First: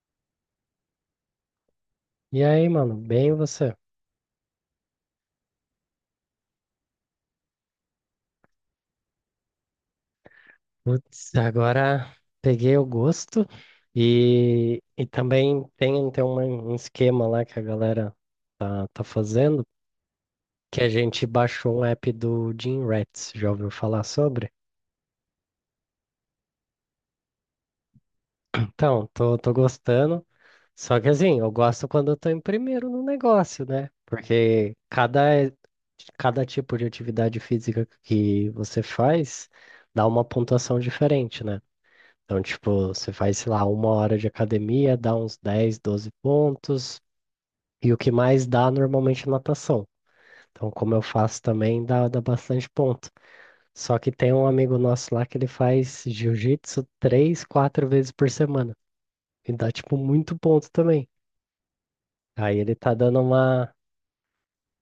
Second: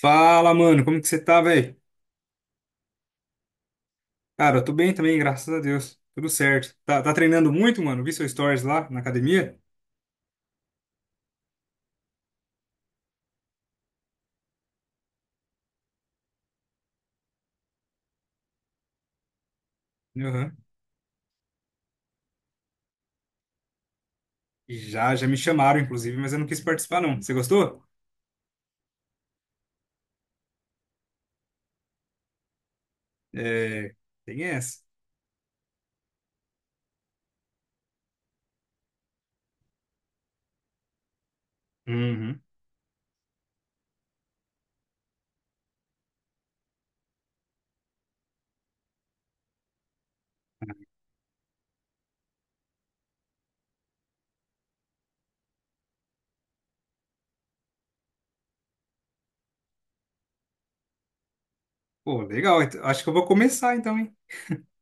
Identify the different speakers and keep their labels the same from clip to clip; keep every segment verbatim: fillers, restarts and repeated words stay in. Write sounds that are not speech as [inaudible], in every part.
Speaker 1: Fala, mano, como que você tá, velho?
Speaker 2: E aí, mano, bem você?
Speaker 1: Cara, eu tô bem também, graças a Deus. Tudo certo. Tá, tá treinando muito, mano? Vi seu stories lá na academia.
Speaker 2: Putz, agora peguei o gosto e, e também tem, tem uma- um esquema lá que a galera tá, tá fazendo,
Speaker 1: Aham.
Speaker 2: que a gente baixou um app do Gym Rats, já ouviu falar sobre?
Speaker 1: Já, já me chamaram, inclusive, mas eu não quis participar, não. Você gostou?
Speaker 2: Então, tô, tô gostando, só que assim, eu gosto quando eu tô em primeiro no negócio, né?
Speaker 1: É, tem
Speaker 2: Porque
Speaker 1: essa.
Speaker 2: cada, cada tipo de atividade física que você faz dá uma pontuação diferente, né? Então,
Speaker 1: Uhum.
Speaker 2: tipo, você faz, sei lá, uma hora de academia, dá uns dez, doze pontos, e o que mais dá normalmente é natação. Então, como eu faço também, dá, dá bastante ponto. Só que tem um amigo nosso lá que ele faz jiu-jitsu três, quatro vezes por semana. E dá, tipo, muito ponto também.
Speaker 1: Pô,
Speaker 2: Aí
Speaker 1: legal.
Speaker 2: ele
Speaker 1: Então,
Speaker 2: tá
Speaker 1: acho que eu
Speaker 2: dando
Speaker 1: vou
Speaker 2: uma,
Speaker 1: começar, então, hein?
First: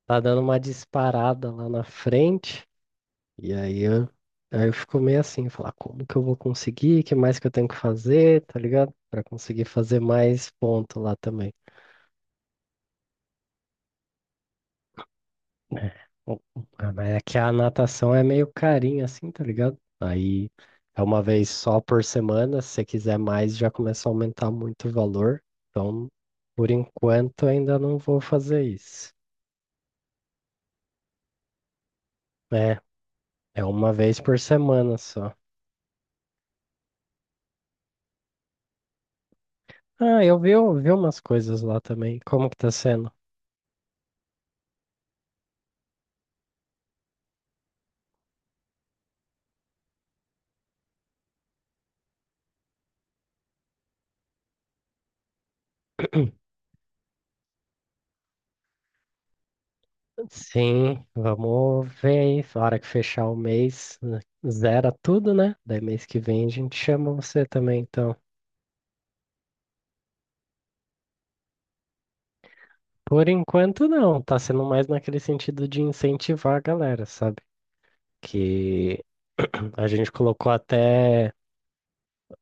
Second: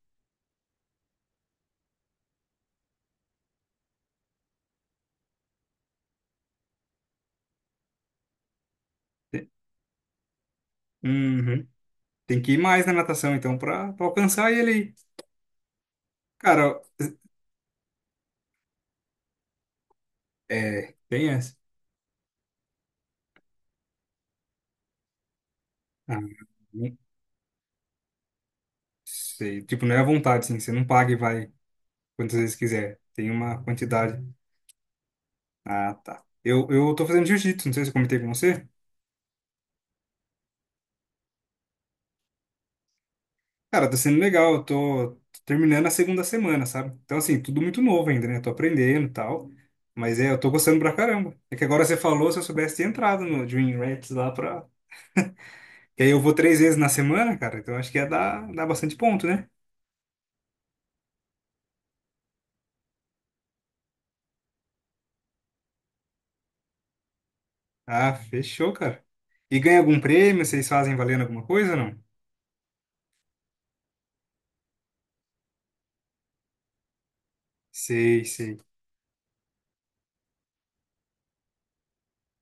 Speaker 2: tá dando uma disparada lá na frente, e aí eu, aí eu fico meio assim, falar, como que eu vou conseguir? O que mais que eu tenho que fazer, tá ligado? Pra
Speaker 1: Te-
Speaker 2: conseguir fazer mais ponto lá também.
Speaker 1: Uhum. Tem que ir mais na natação, então, pra, pra alcançar ele aí.
Speaker 2: É. O-
Speaker 1: Cara,
Speaker 2: ah, Mas é que a natação é meio carinha, assim, tá ligado? Aí
Speaker 1: é,
Speaker 2: é uma
Speaker 1: tem
Speaker 2: vez
Speaker 1: essa.
Speaker 2: só por semana. Se você quiser mais, já começa a aumentar muito o valor. Então,
Speaker 1: Ah,
Speaker 2: por
Speaker 1: não
Speaker 2: enquanto, ainda não vou fazer isso.
Speaker 1: sei. Tipo, não é à vontade, assim. Você não paga e vai quantas vezes
Speaker 2: É,
Speaker 1: quiser. Tem uma
Speaker 2: é uma vez
Speaker 1: quantidade.
Speaker 2: por semana só.
Speaker 1: Ah, tá. Eu, eu tô fazendo jiu-jitsu, não sei se eu comentei com você.
Speaker 2: Ah, eu vi, eu vi umas coisas lá também. Como que tá sendo?
Speaker 1: Cara, tá sendo legal, eu tô terminando a segunda semana, sabe? Então, assim, tudo muito novo ainda, né? Tô aprendendo e tal. Mas é, eu tô gostando pra caramba. É que agora você falou, se eu soubesse ter entrado no Dream Rats lá pra. Que aí eu vou
Speaker 2: [clears throat]
Speaker 1: três vezes na semana, cara, então acho que ia dar, dar bastante ponto, né?
Speaker 2: Sim, vamos ver aí. Na hora que fechar o mês, né, zera tudo, né? Daí mês que vem a gente chama você também,
Speaker 1: Ah,
Speaker 2: então.
Speaker 1: fechou, cara. E ganha algum prêmio? Vocês fazem valendo alguma coisa ou não?
Speaker 2: Por enquanto, não. Tá sendo mais naquele sentido de incentivar a galera, sabe?
Speaker 1: Sei, sei.
Speaker 2: Que [clears throat] a gente colocou até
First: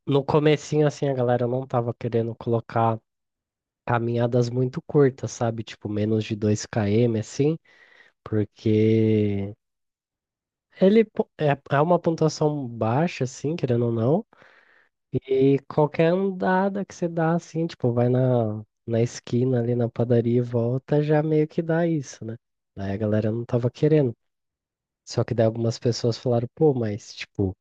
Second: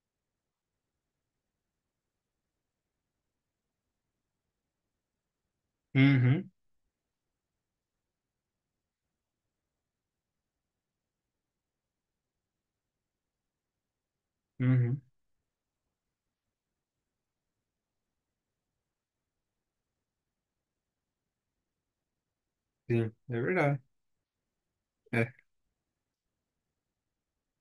Speaker 2: no comecinho, assim, a galera não tava querendo colocar caminhadas muito curtas, sabe? Tipo, menos de
Speaker 1: Uhum,
Speaker 2: dois km, assim, porque ele po- é é uma pontuação baixa, assim, querendo ou não,
Speaker 1: uhum.
Speaker 2: e qualquer andada que você dá, assim, tipo, vai na, na esquina ali na padaria e volta, já meio que dá isso, né? Daí a
Speaker 1: Sim,
Speaker 2: galera
Speaker 1: é
Speaker 2: não tava
Speaker 1: verdade.
Speaker 2: querendo. Só
Speaker 1: É.
Speaker 2: que daí algumas pessoas falaram, pô, mas tipo,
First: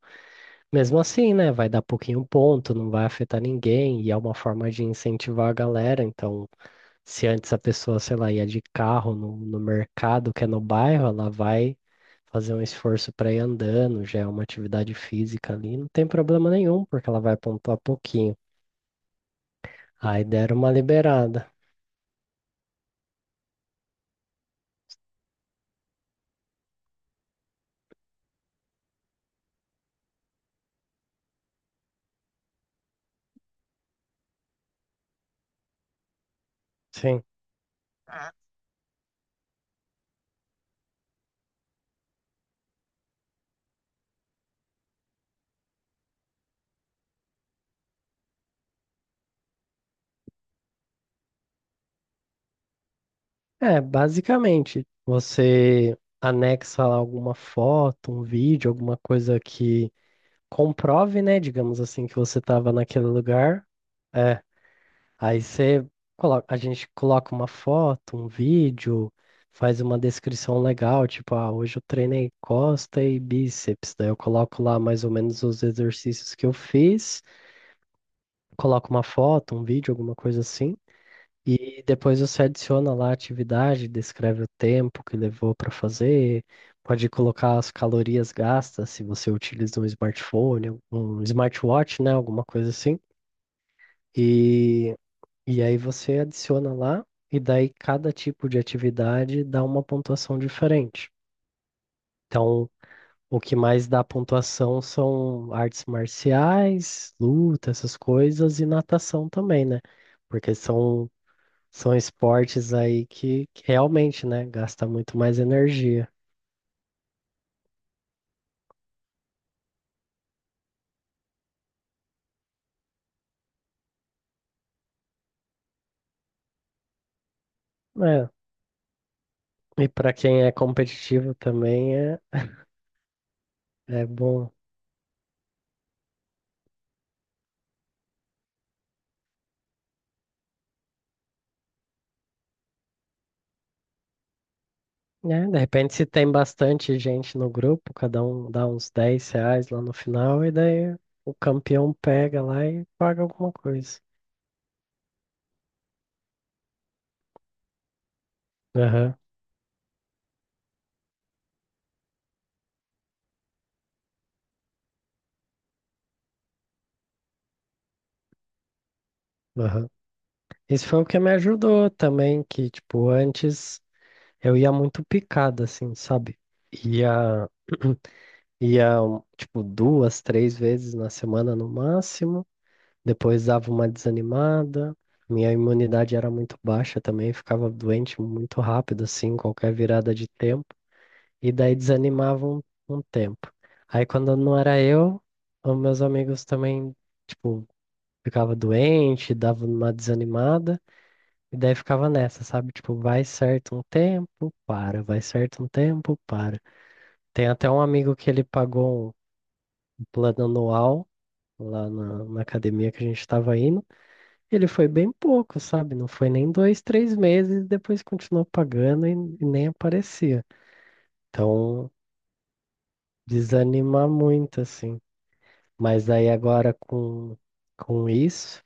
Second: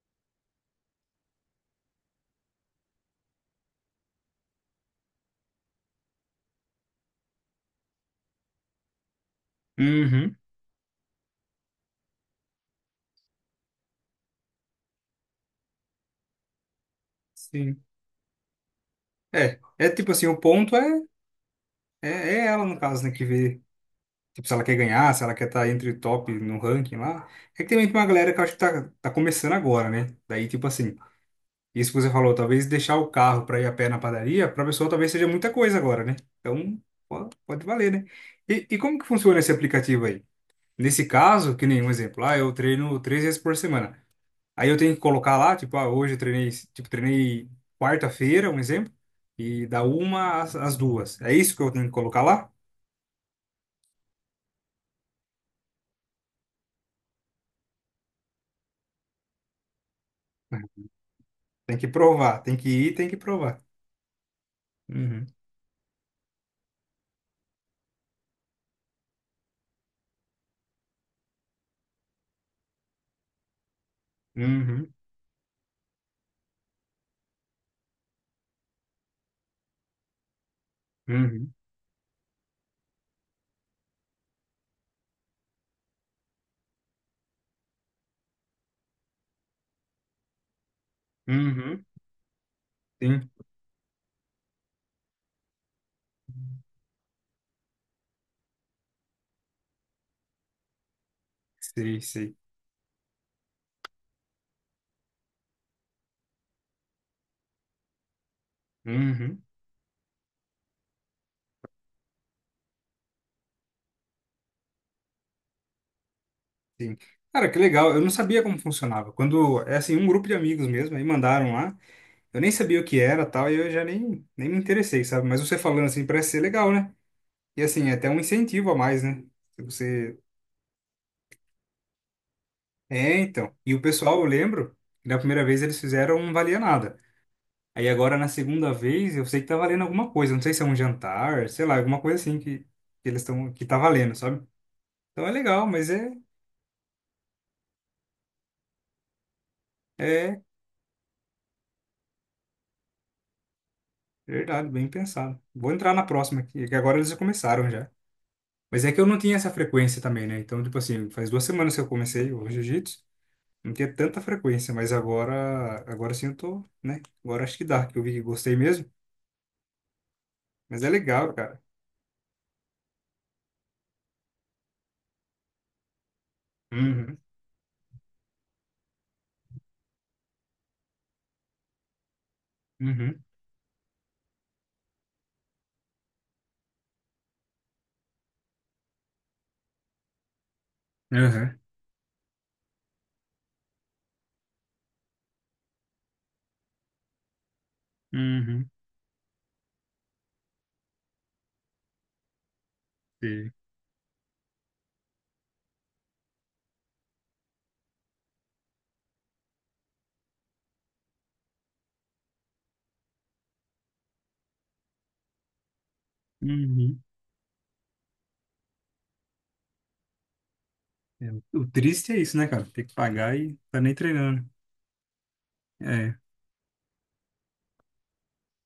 Speaker 2: mesmo assim, né? Vai dar pouquinho ponto, não vai afetar ninguém, e é uma forma de incentivar a galera. Então, se antes a pessoa, sei lá, ia de carro no, no mercado,
Speaker 1: Uhum,
Speaker 2: que é no bairro, ela vai fazer um esforço para ir andando, já é uma atividade física ali, não tem problema nenhum, porque ela vai pontuar
Speaker 1: sim.
Speaker 2: pouquinho.
Speaker 1: É, é tipo
Speaker 2: Aí
Speaker 1: assim, o
Speaker 2: deram uma
Speaker 1: ponto é
Speaker 2: liberada.
Speaker 1: É, é ela, no caso, né, que vê, tipo, se ela quer ganhar, se ela quer estar entre o top no ranking lá. É que também tem uma galera que eu acho que tá, tá começando agora, né? Daí, tipo assim, isso que você falou, talvez deixar o carro pra ir a pé na padaria, pra pessoa talvez seja muita coisa agora, né? Então,
Speaker 2: Sim.
Speaker 1: pode, pode valer, né? E, e como que funciona esse aplicativo aí? Nesse caso, que nem um exemplo, ah, eu treino três vezes por semana. Aí eu tenho que colocar lá, tipo, ah, hoje eu treinei, tipo, treinei quarta-feira, um exemplo, e da uma às, às duas. É isso que eu tenho que colocar lá?
Speaker 2: É, basicamente, você anexa lá alguma foto, um vídeo, alguma coisa que comprove, né,
Speaker 1: Tem
Speaker 2: digamos
Speaker 1: que
Speaker 2: assim, que você
Speaker 1: provar, tem que
Speaker 2: estava
Speaker 1: ir,
Speaker 2: naquele
Speaker 1: tem que provar.
Speaker 2: lugar. É,
Speaker 1: Uhum,
Speaker 2: aí você coloca, a gente coloca uma foto, um vídeo, faz uma descrição legal, tipo, ah, hoje eu treinei costa e bíceps. Daí eu coloco lá
Speaker 1: uhum,
Speaker 2: mais ou menos os exercícios que eu fiz, coloco uma foto, um vídeo, alguma coisa assim.
Speaker 1: uhum,
Speaker 2: E depois você adiciona lá a atividade, descreve o tempo que levou para fazer, pode colocar as calorias gastas, se você utiliza um smartphone, um
Speaker 1: uhum.
Speaker 2: smartwatch, né, alguma coisa assim.
Speaker 1: Sim,
Speaker 2: E, e aí você adiciona lá, e daí cada tipo de atividade dá uma pontuação diferente.
Speaker 1: sei, sei.
Speaker 2: Então, o que mais dá pontuação são artes marciais, luta, essas coisas, e natação
Speaker 1: Uhum,
Speaker 2: também, né? Porque são são esportes aí que, que realmente, né, gasta muito mais energia.
Speaker 1: sim. Cara, que legal. Eu não sabia como funcionava. Quando, é assim, um grupo de amigos mesmo, aí mandaram lá. Eu nem sabia o que era, tal, e eu já nem, nem me interessei, sabe? Mas você falando assim, parece ser legal, né? E assim, é até um
Speaker 2: É,
Speaker 1: incentivo a mais, né? Se
Speaker 2: e para
Speaker 1: você.
Speaker 2: quem é competitivo também é,
Speaker 1: É, então. E o
Speaker 2: é
Speaker 1: pessoal, eu
Speaker 2: bom,
Speaker 1: lembro, que da primeira vez eles fizeram um valia nada. Aí agora na segunda vez, eu sei que tá valendo alguma coisa, não sei se é um jantar, sei lá, alguma coisa assim que, que eles estão que tá valendo, sabe? Então é
Speaker 2: né? De
Speaker 1: legal, mas
Speaker 2: repente, se
Speaker 1: é
Speaker 2: tem bastante gente no grupo, cada um dá uns dez reais lá no
Speaker 1: é
Speaker 2: final, e daí o campeão pega lá e paga alguma coisa.
Speaker 1: verdade, bem pensado. Vou entrar na próxima aqui, que agora eles já começaram já. Mas é que eu
Speaker 2: Aham,
Speaker 1: não tinha essa frequência também, né? Então, tipo assim, faz duas semanas que eu comecei o jiu-jitsu, não tinha tanta frequência, mas agora agora sim eu tô, né? Agora acho que dá, que eu vi que gostei mesmo,
Speaker 2: aham.
Speaker 1: mas
Speaker 2: Isso
Speaker 1: é
Speaker 2: foi o que me
Speaker 1: legal, cara.
Speaker 2: ajudou também, que, tipo, antes eu ia muito picado, assim, sabe?
Speaker 1: Uhum,
Speaker 2: Ia, ia, um, tipo, duas, três vezes na semana no máximo.
Speaker 1: uhum,
Speaker 2: Depois dava uma desanimada. Minha imunidade era muito baixa também, ficava doente muito rápido, assim, qualquer virada de tempo. E
Speaker 1: uhum,
Speaker 2: daí desanimava um, um tempo. Aí quando não era eu, os meus amigos também, tipo, ficava
Speaker 1: uhum,
Speaker 2: doente, dava uma desanimada. E daí ficava nessa, sabe? Tipo, vai
Speaker 1: sim.
Speaker 2: certo um tempo, para, vai certo um tempo, para. Tem até um amigo que ele pagou um plano anual lá na, na academia que a gente estava indo. Ele foi bem pouco, sabe? Não foi nem dois,
Speaker 1: Uhum.
Speaker 2: três meses, depois continuou pagando e e nem aparecia.
Speaker 1: É, o
Speaker 2: Então,
Speaker 1: triste é isso, né, cara? Tem que pagar e tá nem
Speaker 2: desanima
Speaker 1: treinando.
Speaker 2: muito, assim. Mas
Speaker 1: É,
Speaker 2: daí agora com, com isso,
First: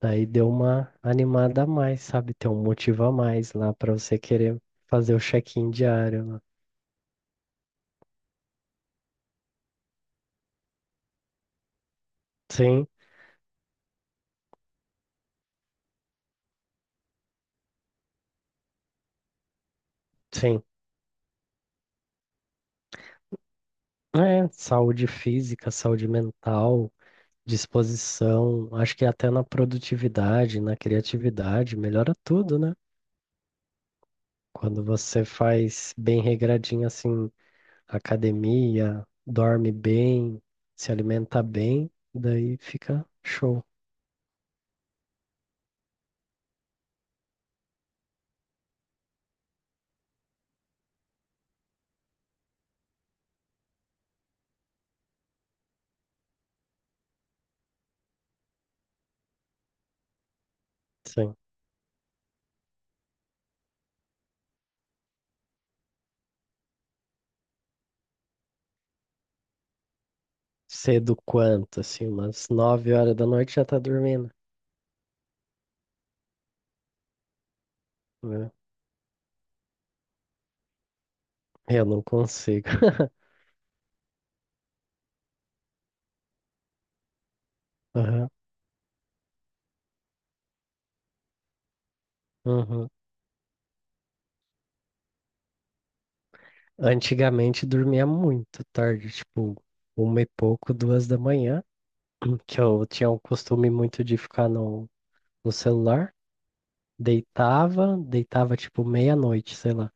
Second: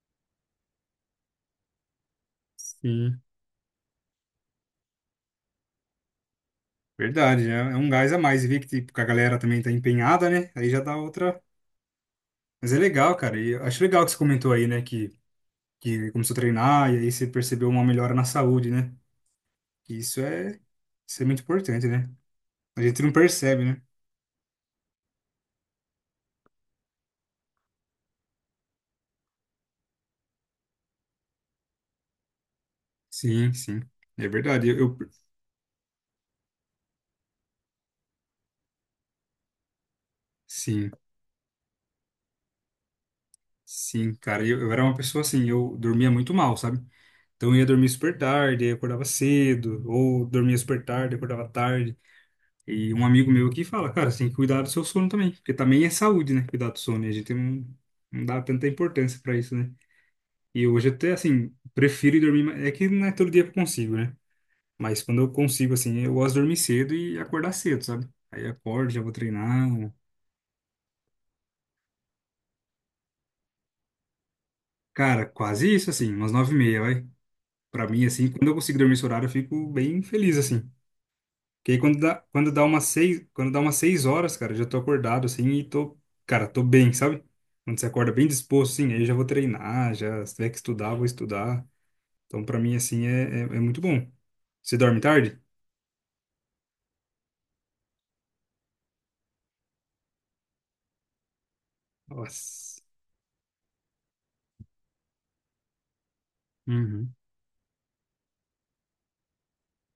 Speaker 2: daí deu uma animada a mais, sabe? Tem um motivo a
Speaker 1: sim.
Speaker 2: mais lá para você querer fazer o check-in diário lá.
Speaker 1: Verdade, é é um gás a mais. E ver que, tipo, que a galera também tá empenhada, né? Aí já dá outra. Mas é
Speaker 2: Sim,
Speaker 1: legal, cara. E eu acho legal que você comentou aí, né? Que, que começou a treinar e aí você percebeu uma melhora na saúde, né? E Isso é
Speaker 2: sim.
Speaker 1: isso é muito importante, né? A gente não percebe, né?
Speaker 2: É, saúde física, saúde mental, disposição, acho que até na produtividade, na criatividade, melhora tudo, né?
Speaker 1: Sim, sim. É verdade. Eu,
Speaker 2: Quando
Speaker 1: eu-
Speaker 2: você faz bem regradinho assim, academia, dorme bem, se
Speaker 1: sim,
Speaker 2: alimenta bem, daí fica show.
Speaker 1: sim, cara. Eu, eu era uma pessoa assim, eu dormia muito mal, sabe? Então eu ia dormir super tarde, aí eu acordava cedo, ou dormia super tarde, acordava tarde. E um amigo meu aqui fala, cara, você tem que cuidar do seu sono também, porque também é saúde, né? Cuidar do sono, e a gente não, não dá tanta importância pra isso, né? E hoje até,
Speaker 2: Sim.
Speaker 1: assim, prefiro ir dormir, mais- é que não é todo dia que eu consigo, né? Mas quando eu consigo, assim, eu gosto de dormir cedo e acordar cedo, sabe? Aí eu acordo, já vou treinar.
Speaker 2: Cedo quanto, assim, umas nove horas da noite já tá dormindo,
Speaker 1: Cara, quase isso, assim, umas nove e meia, vai. Pra mim, assim, quando
Speaker 2: né?
Speaker 1: eu consigo dormir esse horário, eu fico bem feliz, assim. Porque aí
Speaker 2: Eu
Speaker 1: quando
Speaker 2: não
Speaker 1: dá, quando dá
Speaker 2: consigo.
Speaker 1: umas
Speaker 2: [laughs]
Speaker 1: seis, quando dá umas seis horas, cara, eu já tô acordado assim e tô, cara, tô bem, sabe? Quando você acorda bem
Speaker 2: Aham,
Speaker 1: disposto, assim, aí eu já vou treinar, já se tiver que estudar, vou estudar. Então, pra mim,
Speaker 2: uhum.
Speaker 1: assim, é, é, é muito bom. Você dorme tarde?
Speaker 2: Antigamente dormia muito tarde, tipo, uma e pouco, duas da manhã, que
Speaker 1: Nossa.
Speaker 2: eu tinha o costume muito de ficar no, no celular.
Speaker 1: Uhum.
Speaker 2: Deitava, deitava tipo meia-noite, sei lá.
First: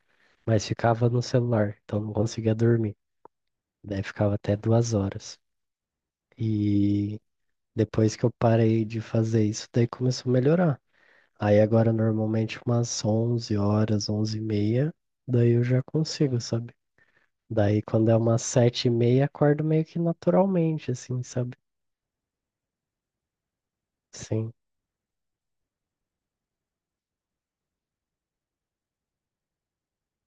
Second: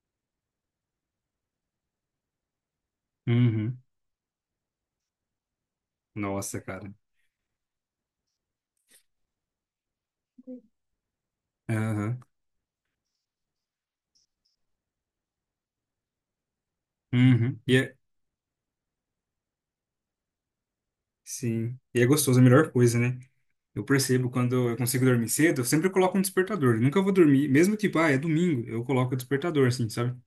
Speaker 2: Mas ficava no celular, então não conseguia dormir.
Speaker 1: Uhum.
Speaker 2: Daí ficava até duas horas.
Speaker 1: Nossa, cara.
Speaker 2: E depois que eu parei de fazer isso, daí começou a melhorar. Aí agora
Speaker 1: Aham.
Speaker 2: normalmente umas onze horas, onze e meia, daí eu já consigo, sabe?
Speaker 1: Uhum. E
Speaker 2: Daí
Speaker 1: é,
Speaker 2: quando é umas sete e meia, acordo meio que naturalmente, assim, sabe?
Speaker 1: sim. E é gostoso, é a melhor coisa, né? Eu percebo
Speaker 2: Sim.
Speaker 1: quando eu consigo dormir cedo, eu sempre coloco um despertador. Eu nunca vou dormir, mesmo tipo, ah, é domingo, eu coloco o despertador, assim, sabe?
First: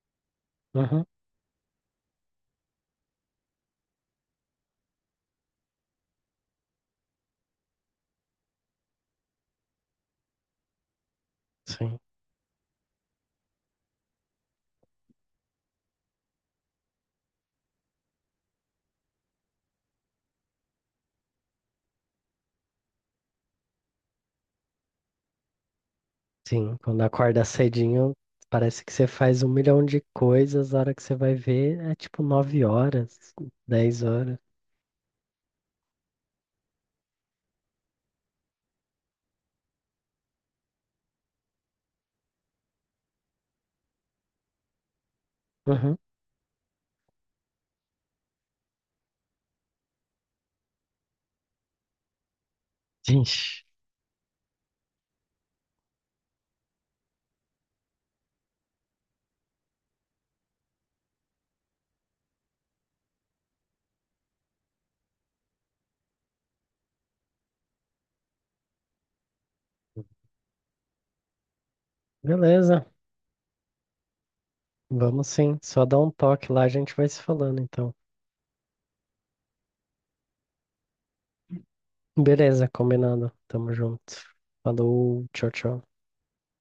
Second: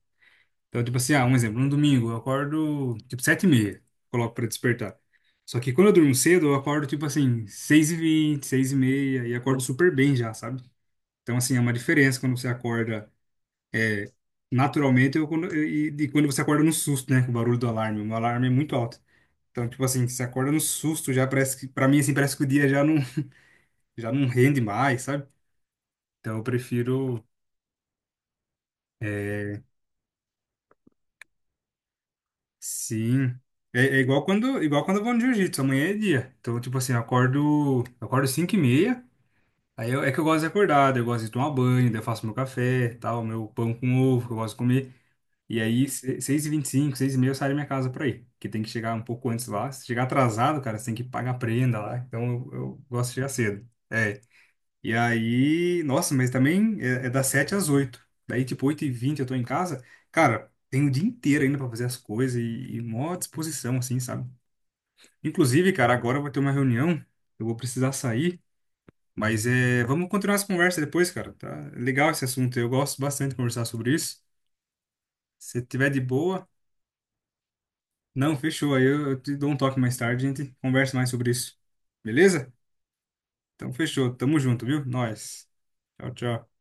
Speaker 1: Então, tipo
Speaker 2: Uhum.
Speaker 1: assim, ah, um exemplo, no domingo eu acordo tipo sete e meia, coloco pra despertar. Só que quando eu durmo cedo, eu acordo tipo assim, seis e vinte, seis e meia, e acordo super bem já, sabe? Então, assim, é uma
Speaker 2: Sim.
Speaker 1: diferença quando você acorda naturalmente ou quando, e, e quando você acorda no susto, né? Com o barulho do alarme. O meu alarme é muito alto. Então, tipo assim, você acorda no susto, já parece que, pra mim, assim, parece que o dia já não, já não, rende mais, sabe? Então, eu
Speaker 2: Sim, quando
Speaker 1: prefiro
Speaker 2: acorda cedinho, parece que você faz
Speaker 1: é,
Speaker 2: um milhão de coisas, a hora que você vai ver é tipo nove horas,
Speaker 1: sim. É, é
Speaker 2: dez
Speaker 1: igual
Speaker 2: horas.
Speaker 1: quando, igual quando eu vou no jiu-jitsu, amanhã é dia. Então, tipo assim, eu acordo, eu acordo cinco e meia, aí eu- é que eu gosto de acordar, daí eu gosto de tomar banho, daí eu faço meu café, tal, meu pão com ovo, que eu gosto de comer. E aí,
Speaker 2: Uhum.
Speaker 1: seis e vinte e cinco, seis e meia eu saio da minha casa pra ir, que tem que chegar um pouco antes lá. Se chegar atrasado, cara, você tem que pagar a prenda lá. Então, eu, eu gosto de chegar
Speaker 2: Gente,
Speaker 1: cedo. É, e aí, nossa, mas também é, é das sete às oito. Daí, tipo, oito e vinte, eu tô em casa. Cara, tem o dia inteiro ainda pra fazer as coisas e, e mó disposição, assim, sabe? Inclusive, cara, agora eu vou ter uma reunião. Eu vou precisar sair. Mas é, vamos continuar essa conversa depois, cara. Tá. É legal esse assunto. Eu
Speaker 2: beleza.
Speaker 1: gosto bastante de conversar sobre isso.
Speaker 2: Vamos sim.
Speaker 1: Se
Speaker 2: Só
Speaker 1: tiver
Speaker 2: dá
Speaker 1: de
Speaker 2: um
Speaker 1: boa,
Speaker 2: toque lá, a gente vai se falando então.
Speaker 1: não, fechou. Aí eu, eu te dou um toque mais tarde, a gente conversa mais sobre isso. Beleza?
Speaker 2: Beleza, combinado.
Speaker 1: Então,
Speaker 2: Tamo
Speaker 1: fechou.
Speaker 2: junto.
Speaker 1: Tamo junto, viu?
Speaker 2: Falou,
Speaker 1: Nós.
Speaker 2: tchau, tchau.
Speaker 1: Tchau, tchau.